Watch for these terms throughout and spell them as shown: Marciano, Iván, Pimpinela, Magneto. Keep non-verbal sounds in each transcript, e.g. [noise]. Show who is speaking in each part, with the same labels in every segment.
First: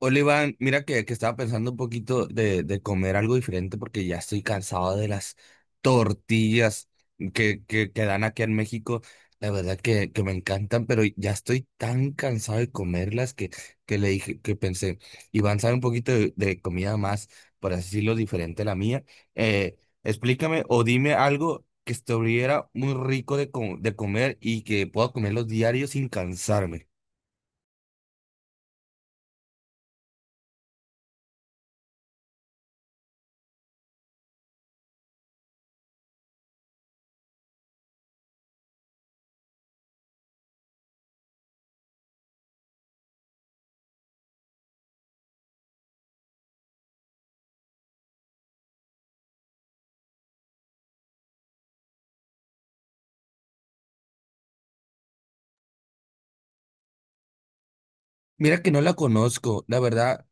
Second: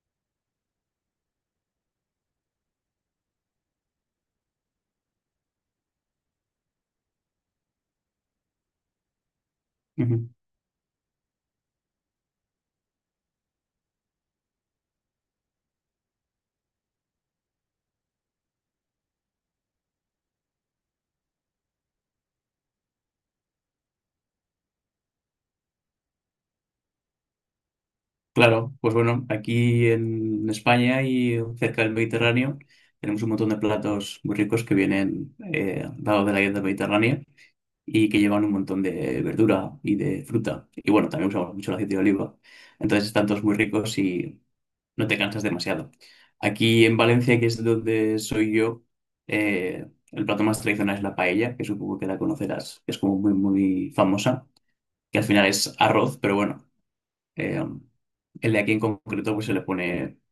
Speaker 1: Hola Iván, mira que estaba pensando un poquito de comer algo diferente porque ya estoy cansado de las tortillas que dan aquí en México. La verdad que
Speaker 2: Ujú.
Speaker 1: me encantan, pero ya estoy tan cansado de comerlas que le dije, que pensé, Iván sabe un poquito de comida más, por así decirlo, diferente a la mía. Eh, Explícame o dime algo que estuviera muy rico de, de comer y que pueda comerlos diarios sin cansarme.
Speaker 2: Claro, pues bueno, aquí en España y cerca del Mediterráneo tenemos un montón de platos muy ricos que vienen dados de la dieta mediterránea y que llevan un montón de verdura y de fruta. Y bueno, también usamos mucho el aceite de oliva. Entonces están todos muy ricos y no te cansas demasiado. Aquí en Valencia, que es donde soy yo, el plato más tradicional es la paella, que supongo que la conocerás, que es como muy, muy famosa, que al final es arroz, pero bueno. Eh, el de
Speaker 1: Mira que
Speaker 2: aquí
Speaker 1: no
Speaker 2: en
Speaker 1: la
Speaker 2: concreto, pues se le
Speaker 1: conozco, la
Speaker 2: pone.
Speaker 1: verdad.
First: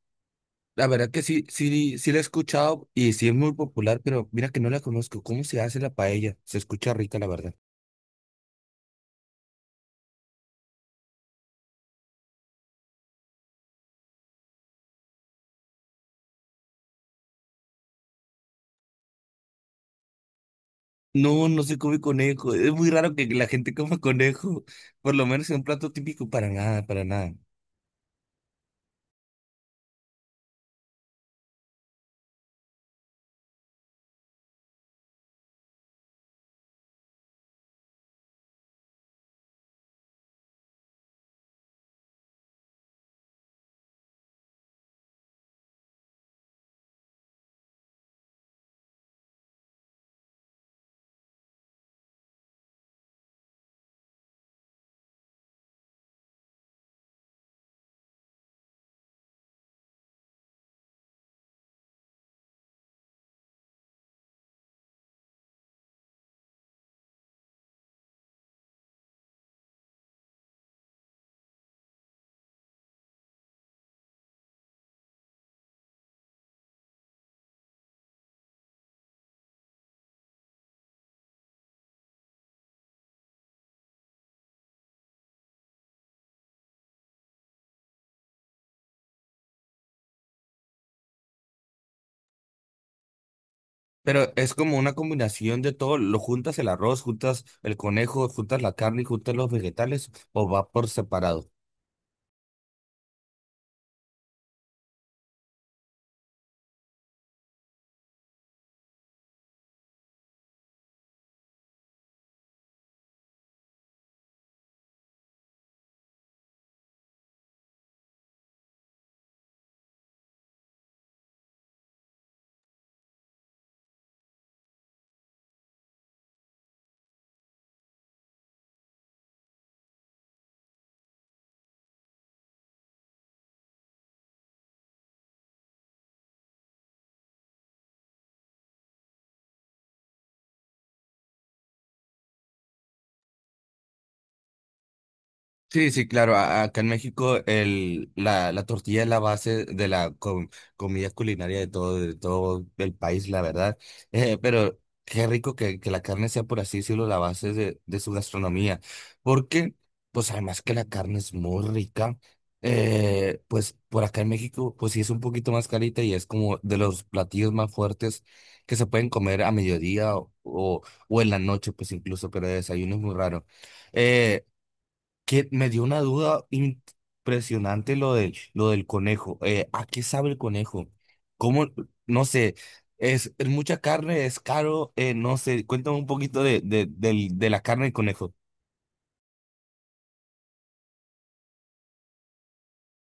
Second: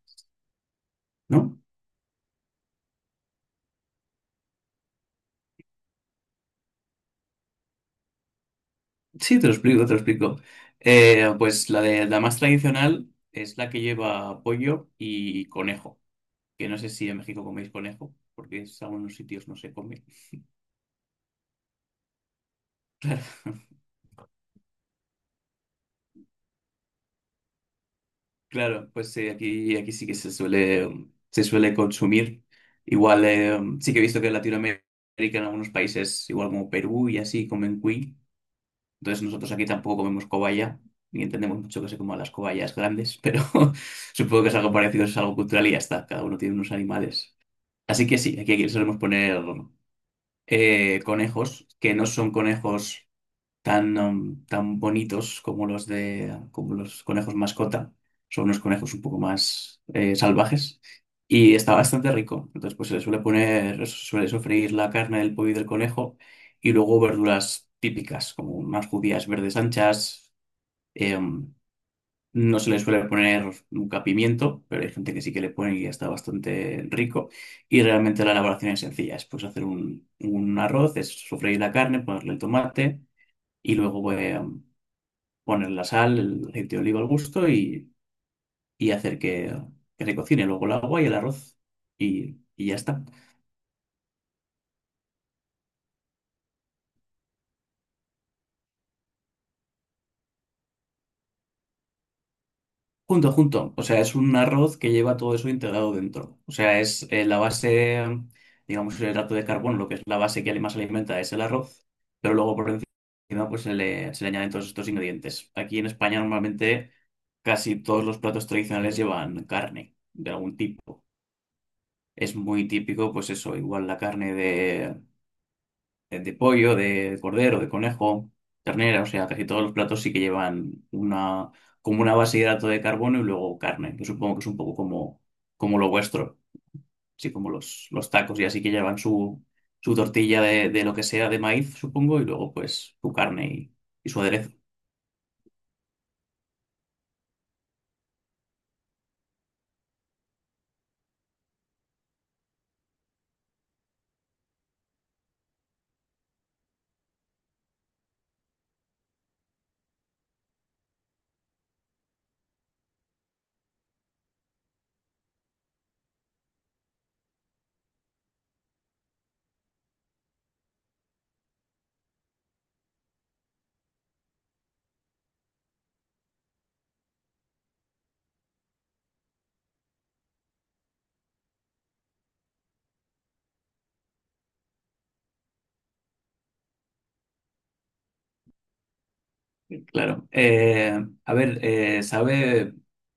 Speaker 1: La verdad que sí,
Speaker 2: ¿No?
Speaker 1: sí, sí la he escuchado y sí es muy popular, pero mira que no la conozco. ¿Cómo se hace la paella? Se escucha rica, la verdad.
Speaker 2: Sí, te lo explico, te lo explico. Pues la de la más tradicional es la que lleva pollo y conejo. Que no sé si en México coméis conejo, porque en algunos sitios no se come. [laughs]
Speaker 1: No, no se come conejo. Es muy raro
Speaker 2: Claro,
Speaker 1: que la gente coma [laughs] conejo, por lo menos en un plato típico, para nada, para nada.
Speaker 2: claro, pues aquí, aquí sí que se suele consumir. Igual sí que he visto que en Latinoamérica, en algunos países, igual como Perú y así, comen cuy. Entonces nosotros aquí tampoco comemos cobaya, ni entendemos mucho que se coman las cobayas grandes, pero [laughs] supongo que es algo parecido, es algo cultural y ya está. Cada uno tiene unos animales. Así que sí, aquí, aquí solemos poner conejos, que no son conejos tan, tan bonitos como como los conejos mascota. Son unos conejos un poco más salvajes. Y está bastante rico. Entonces, pues se le suele poner, se suele sofreír la carne del pollo y del conejo y luego verduras típicas, como unas judías verdes anchas, em, no se le suele poner nunca pimiento, pero hay gente que sí que le pone y está bastante rico. Y realmente la elaboración es sencilla. Es pues hacer un arroz, es sofreír la carne, ponerle el tomate y luego poner la sal, el aceite de oliva al gusto y hacer que se cocine. Luego el agua y el arroz y ya está.
Speaker 1: Pero es como una combinación de todo. Lo juntas el arroz, juntas el conejo, juntas la carne y juntas los vegetales, o va por separado.
Speaker 2: Junto, junto. O sea, es un arroz que lleva todo eso integrado dentro. O sea, es la base, digamos, el hidrato de carbono, lo que es la base que más alimenta es el arroz, pero luego por encima pues se le añaden todos estos ingredientes. Aquí en España normalmente casi todos los platos tradicionales llevan carne de algún tipo. Es muy típico, pues eso, igual la carne de pollo, de cordero, de conejo, ternera, o sea, casi todos los platos sí que llevan una, como una base de hidrato de carbono y luego carne, que supongo que es un poco como, como lo vuestro, así como los tacos, y así que llevan su, su tortilla de lo que sea de maíz, supongo, y luego pues su carne y su aderezo,
Speaker 1: Sí, sí, claro. Acá en México la tortilla es la base de la comida culinaria de todo el país, la verdad. Pero qué rico que la carne sea, por así decirlo, la base de su gastronomía. Porque, pues además que la carne es muy rica, pues por acá en México, pues sí es un poquito más carita y es como de los platillos más fuertes que se pueden comer a mediodía o en la noche, pues incluso, pero de desayuno es muy raro. Eh, que me dio una duda impresionante lo del conejo. ¿A qué sabe el conejo? ¿Cómo? No sé, es mucha carne, es caro, no sé, cuéntame un poquito de la carne del conejo.
Speaker 2: claro. A ver, sabe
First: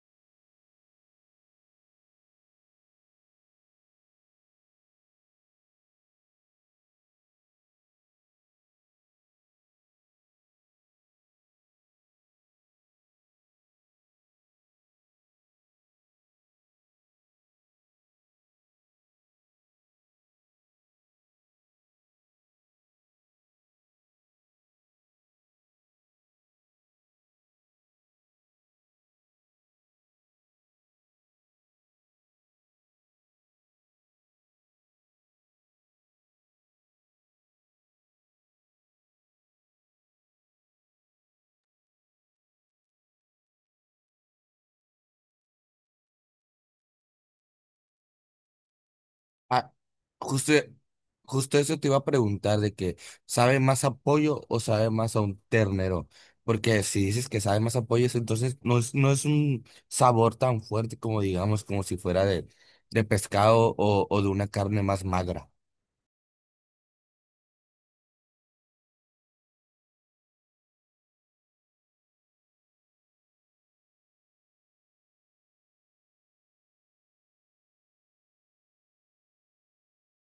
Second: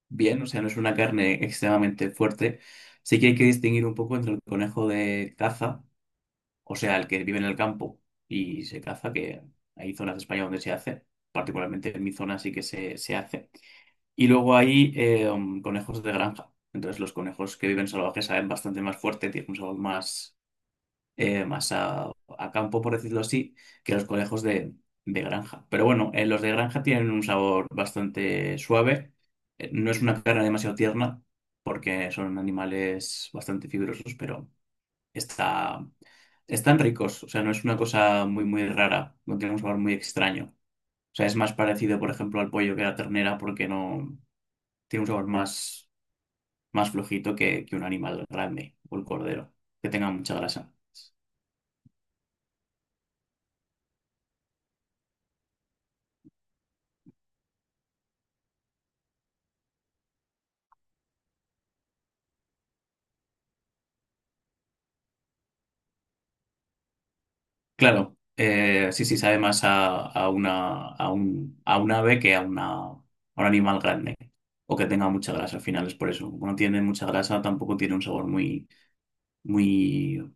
Speaker 2: bien, o sea, no es una carne extremadamente fuerte. Sí que hay que distinguir un poco entre el conejo de caza. O sea, el que vive en el campo y se caza, que hay zonas de España donde se hace, particularmente en mi zona sí que se hace. Y luego hay conejos de granja. Entonces los conejos que viven salvajes saben bastante más fuerte, tienen un sabor más, más a campo, por decirlo así, que los conejos de granja. Pero bueno, los de granja tienen un sabor bastante suave. No es una carne demasiado tierna porque son animales bastante fibrosos, pero está, están ricos, o sea, no es una cosa muy, muy rara, no tiene un sabor muy extraño. O sea, es más parecido, por ejemplo, al pollo que a la ternera porque no tiene un sabor más, más flojito que un animal grande o el cordero,
Speaker 1: Ah,
Speaker 2: que tenga mucha
Speaker 1: justo,
Speaker 2: grasa.
Speaker 1: justo eso te iba a preguntar, de que ¿sabe más a pollo o sabe más a un ternero? Porque si dices que sabe más a pollo, eso entonces no no es un sabor tan fuerte como digamos, como si fuera de pescado o de una carne más magra.
Speaker 2: Claro, sí, sí, sabe más a una, a un ave que una, a un animal grande o que tenga mucha grasa. Al final es por eso. Como no tiene mucha grasa, tampoco tiene un sabor muy, muy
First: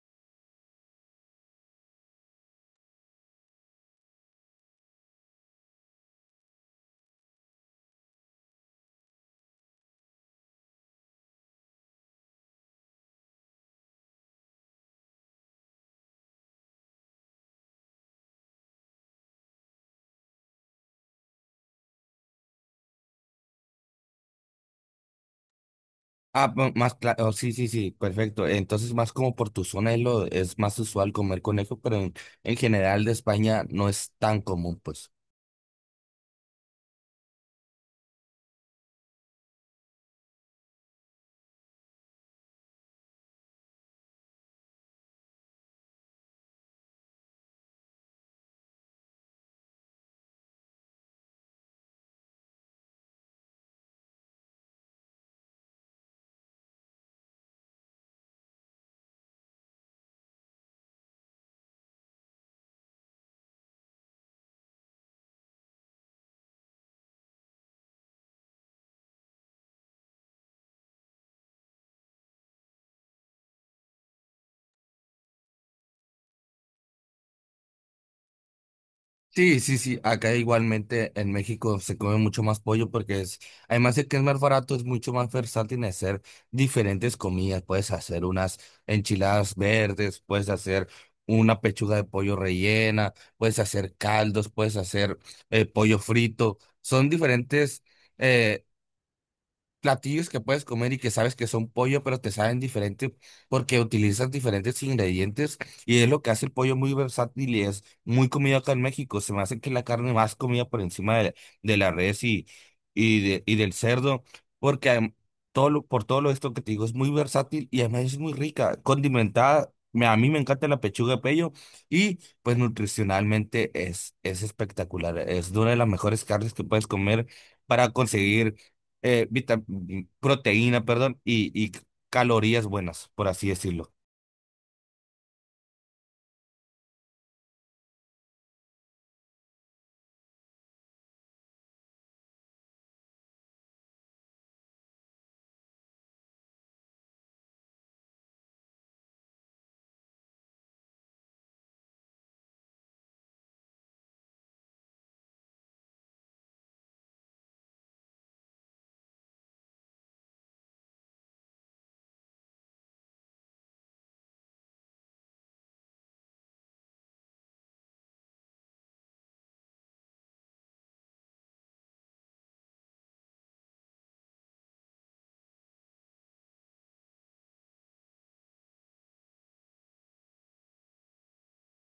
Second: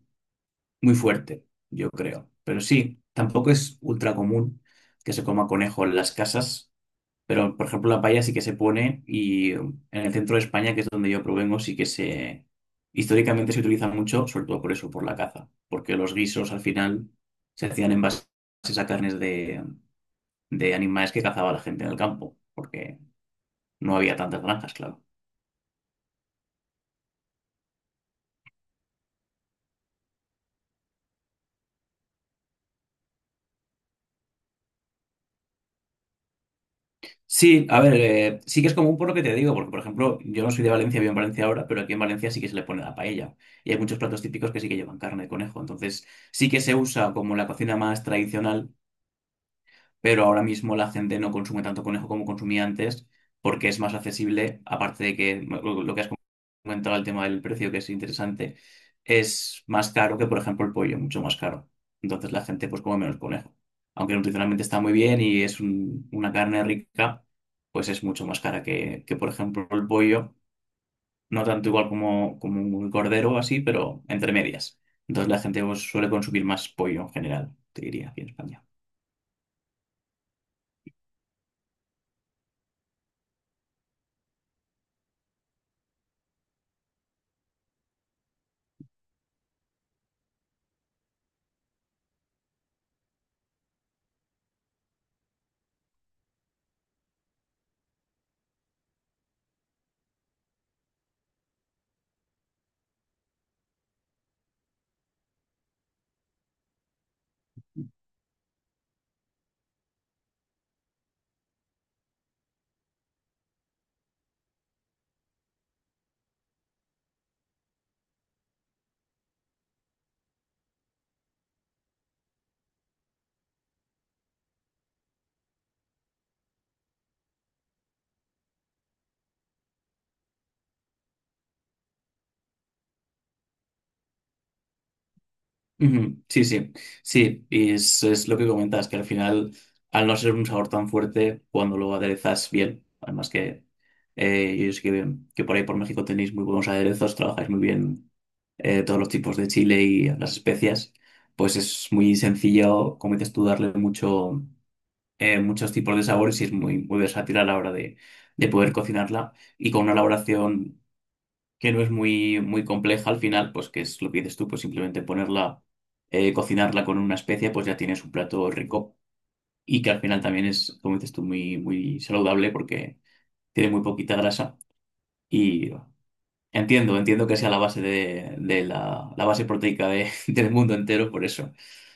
Speaker 2: muy fuerte, yo creo. Pero sí, tampoco es ultra común que se coma conejo en las casas, pero por ejemplo la paella sí que se pone y en el centro de España, que es donde yo provengo, sí que se... Históricamente se utiliza mucho, sobre todo por eso, por la caza, porque los guisos al final se hacían en base a carnes de animales que cazaba la gente en el campo, porque no había tantas granjas, claro.
Speaker 1: Ah, más claro, sí, sí, sí, perfecto. Entonces, más como por tu zona es más usual comer conejo, pero en general de España no es tan común, pues.
Speaker 2: Sí, a ver, sí que es común por lo que te digo, porque por ejemplo, yo no soy de Valencia, vivo en Valencia ahora, pero aquí en Valencia sí que se le pone la paella. Y hay muchos platos típicos que sí que llevan carne de conejo. Entonces, sí que se usa como la cocina más tradicional, pero ahora mismo la gente no consume tanto conejo como consumía antes porque es más accesible, aparte de que lo que has comentado, el tema del precio, que es interesante, es más caro que, por ejemplo, el pollo, mucho más caro. Entonces la gente pues come menos conejo. Aunque nutricionalmente está muy bien y es una carne rica, pues es mucho más cara que, por ejemplo, el pollo. No tanto igual como, como un cordero o así, pero entre medias. Entonces la gente pues, suele consumir más pollo en general, te diría, aquí en España.
Speaker 1: Sí, sí, sí, acá igualmente en México se come mucho más pollo porque es, además de que es más barato, es mucho más versátil en hacer diferentes comidas. Puedes hacer unas enchiladas verdes, puedes hacer una pechuga de pollo rellena, puedes hacer caldos, puedes hacer pollo frito. Son diferentes. eh, Platillos que puedes comer y que sabes que son pollo, pero te saben diferente porque utilizas diferentes ingredientes y es lo que hace el pollo muy versátil y es muy comido acá en México. Se me hace que la carne más comida por encima de la res y del cerdo, porque por todo lo esto que te digo es muy versátil y además es muy rica, condimentada. A mí me encanta la pechuga de pollo y pues nutricionalmente es espectacular. Es una de las mejores carnes que puedes comer para conseguir eh, vita- proteína, perdón, y calorías buenas, por así decirlo.
Speaker 2: Ujú, sí, sí, sí, y es lo que comentas, que al final, al no ser un sabor tan fuerte, cuando lo aderezas bien, además que yo sé que por ahí por México tenéis muy buenos aderezos, trabajáis muy bien todos los tipos de chile y las especias, pues es muy sencillo, como dices tú, darle mucho, muchos tipos de sabores y es muy, muy versátil a la hora de poder cocinarla y con una elaboración que no es muy, muy compleja al final, pues que es lo que dices tú, pues simplemente ponerla, cocinarla con una especia, pues ya tienes un plato rico y que al final también es, como dices tú, muy, muy saludable porque tiene muy poquita grasa y entiendo, entiendo que sea la base de la base proteica de- [laughs] del mundo entero, por eso,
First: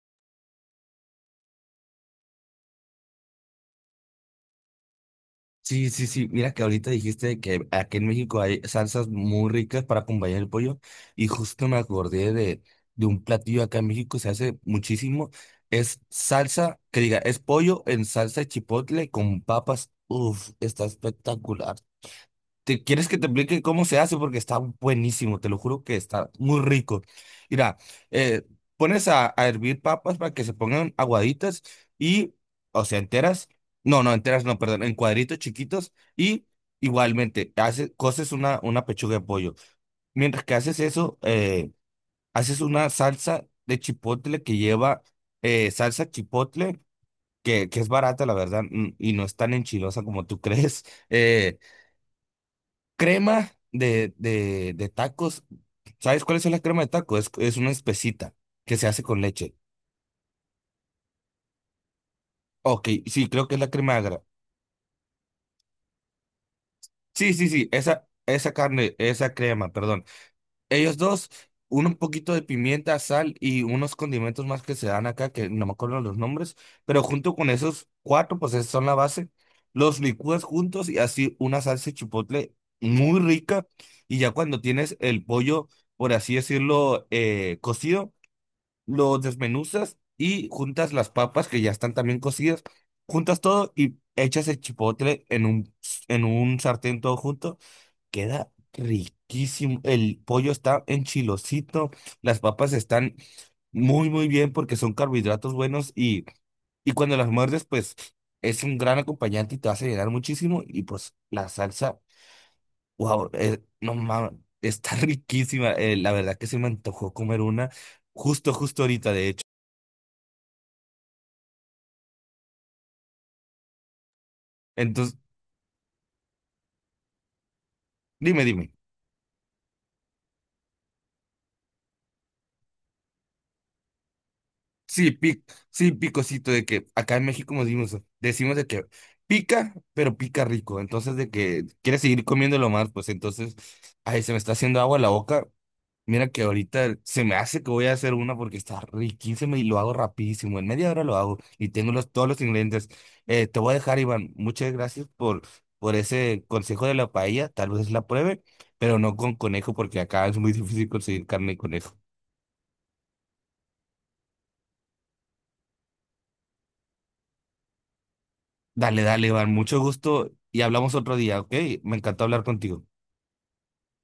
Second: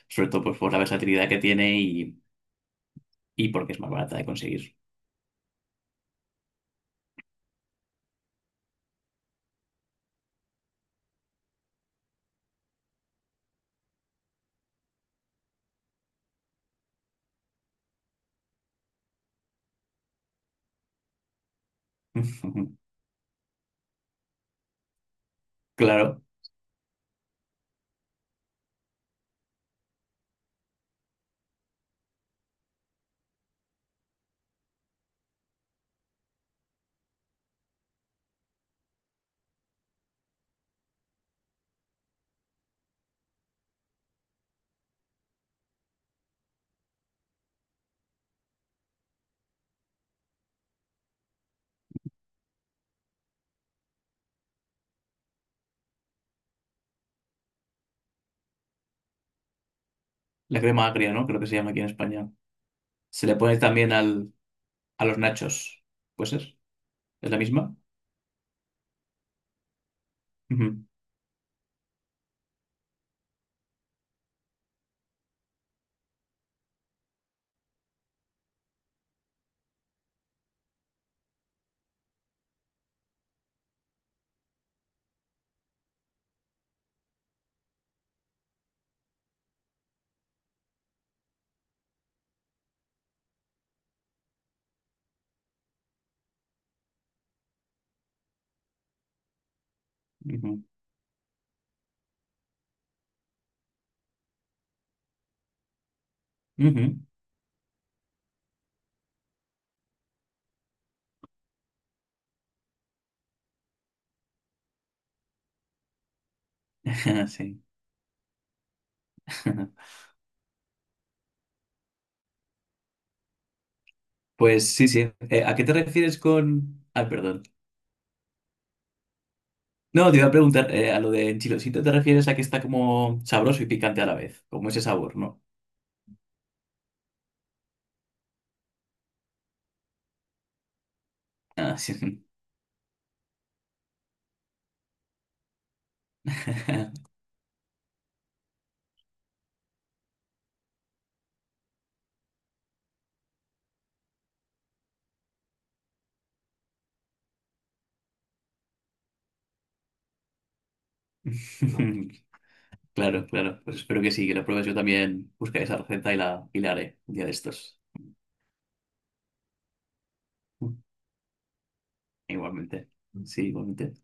Speaker 2: sobre todo pues por la versatilidad que tiene y porque es más barata de conseguir.
Speaker 1: Sí, sí, sí. Mira que ahorita dijiste que aquí en México hay salsas muy ricas para acompañar el pollo y justo me acordé de un platillo acá en México, se hace muchísimo. Es salsa, que diga, es pollo en salsa de chipotle con papas. Uf, está espectacular.
Speaker 2: [laughs]
Speaker 1: ¿Te quieres que te explique cómo se hace? Porque está buenísimo, te lo juro que
Speaker 2: Claro,
Speaker 1: está muy rico. Mira, eh, pones a hervir papas para que se pongan aguaditas y, o sea, enteras. No, no, enteras, no, perdón, en cuadritos chiquitos y igualmente haces, coces una pechuga de pollo. Mientras que haces eso, haces una salsa de chipotle que lleva salsa chipotle, que es barata, la verdad, y no es tan enchilosa como tú [laughs] crees. Eh, Crema de, de tacos. ¿Sabes cuál es la crema de tacos? Es una espesita que se hace con leche.
Speaker 2: la crema agria, ¿no? Creo que se llama aquí en España.
Speaker 1: Ok,
Speaker 2: Se
Speaker 1: sí,
Speaker 2: le
Speaker 1: creo que
Speaker 2: pone
Speaker 1: es la
Speaker 2: también
Speaker 1: crema agra.
Speaker 2: al, a los nachos, pues es. ¿Es
Speaker 1: Sí,
Speaker 2: la
Speaker 1: sí, sí,
Speaker 2: misma?
Speaker 1: esa carne, esa crema, perdón.
Speaker 2: Ujú,
Speaker 1: Ellos dos, uno un poquito de pimienta, sal y unos condimentos más que se dan acá, que no me acuerdo los nombres, pero junto con esos cuatro, pues esos son la base. Los licúas juntos y así una salsa de chipotle muy rica. Y ya cuando tienes el pollo, por así decirlo, cocido, lo desmenuzas y juntas las papas que ya están también cocidas, juntas todo y echas el chipotle en un sartén todo junto. Queda riquísimo. El pollo
Speaker 2: ujú,
Speaker 1: está enchilosito, las papas están muy, muy bien porque son carbohidratos buenos y
Speaker 2: ujú.
Speaker 1: cuando las muerdes, pues es un gran acompañante y te vas a llenar muchísimo. Y pues la salsa, wow, no mames, está [laughs] riquísima. La verdad que se me antojó
Speaker 2: [laughs]
Speaker 1: comer
Speaker 2: Sí.
Speaker 1: una justo, justo ahorita, de hecho.
Speaker 2: [laughs] Pues sí, sí.
Speaker 1: Entonces,
Speaker 2: ¿A qué te refieres con...? Ah, perdón.
Speaker 1: dime, dime.
Speaker 2: No, te iba a preguntar, a lo de enchilosito te refieres a que está como sabroso y picante a la vez, como ese
Speaker 1: Sí,
Speaker 2: sabor, ¿no?
Speaker 1: sí, picosito de que acá en México decimos de que pica, pero pica rico. Entonces, de que
Speaker 2: Ah,
Speaker 1: quieres seguir
Speaker 2: sí.
Speaker 1: comiéndolo más, pues entonces, ay, se me está haciendo agua la boca. Mira que ahorita
Speaker 2: [laughs]
Speaker 1: se me hace que voy a hacer una porque está riquísima y lo hago rapidísimo. En media hora lo hago y tengo todos los ingredientes. Te voy a dejar, Iván. Muchas gracias por ese consejo de la paella. Tal vez la pruebe, pero no con conejo porque acá es muy difícil conseguir carne y conejo.
Speaker 2: Claro, claro. Pues espero que sí, que lo pruebes. Yo también buscaré esa receta y la haré un día de estos.
Speaker 1: Dale, dale, Iván, mucho gusto y hablamos otro día, ¿ok? Me encantó hablar contigo.
Speaker 2: Igualmente. Sí, igualmente.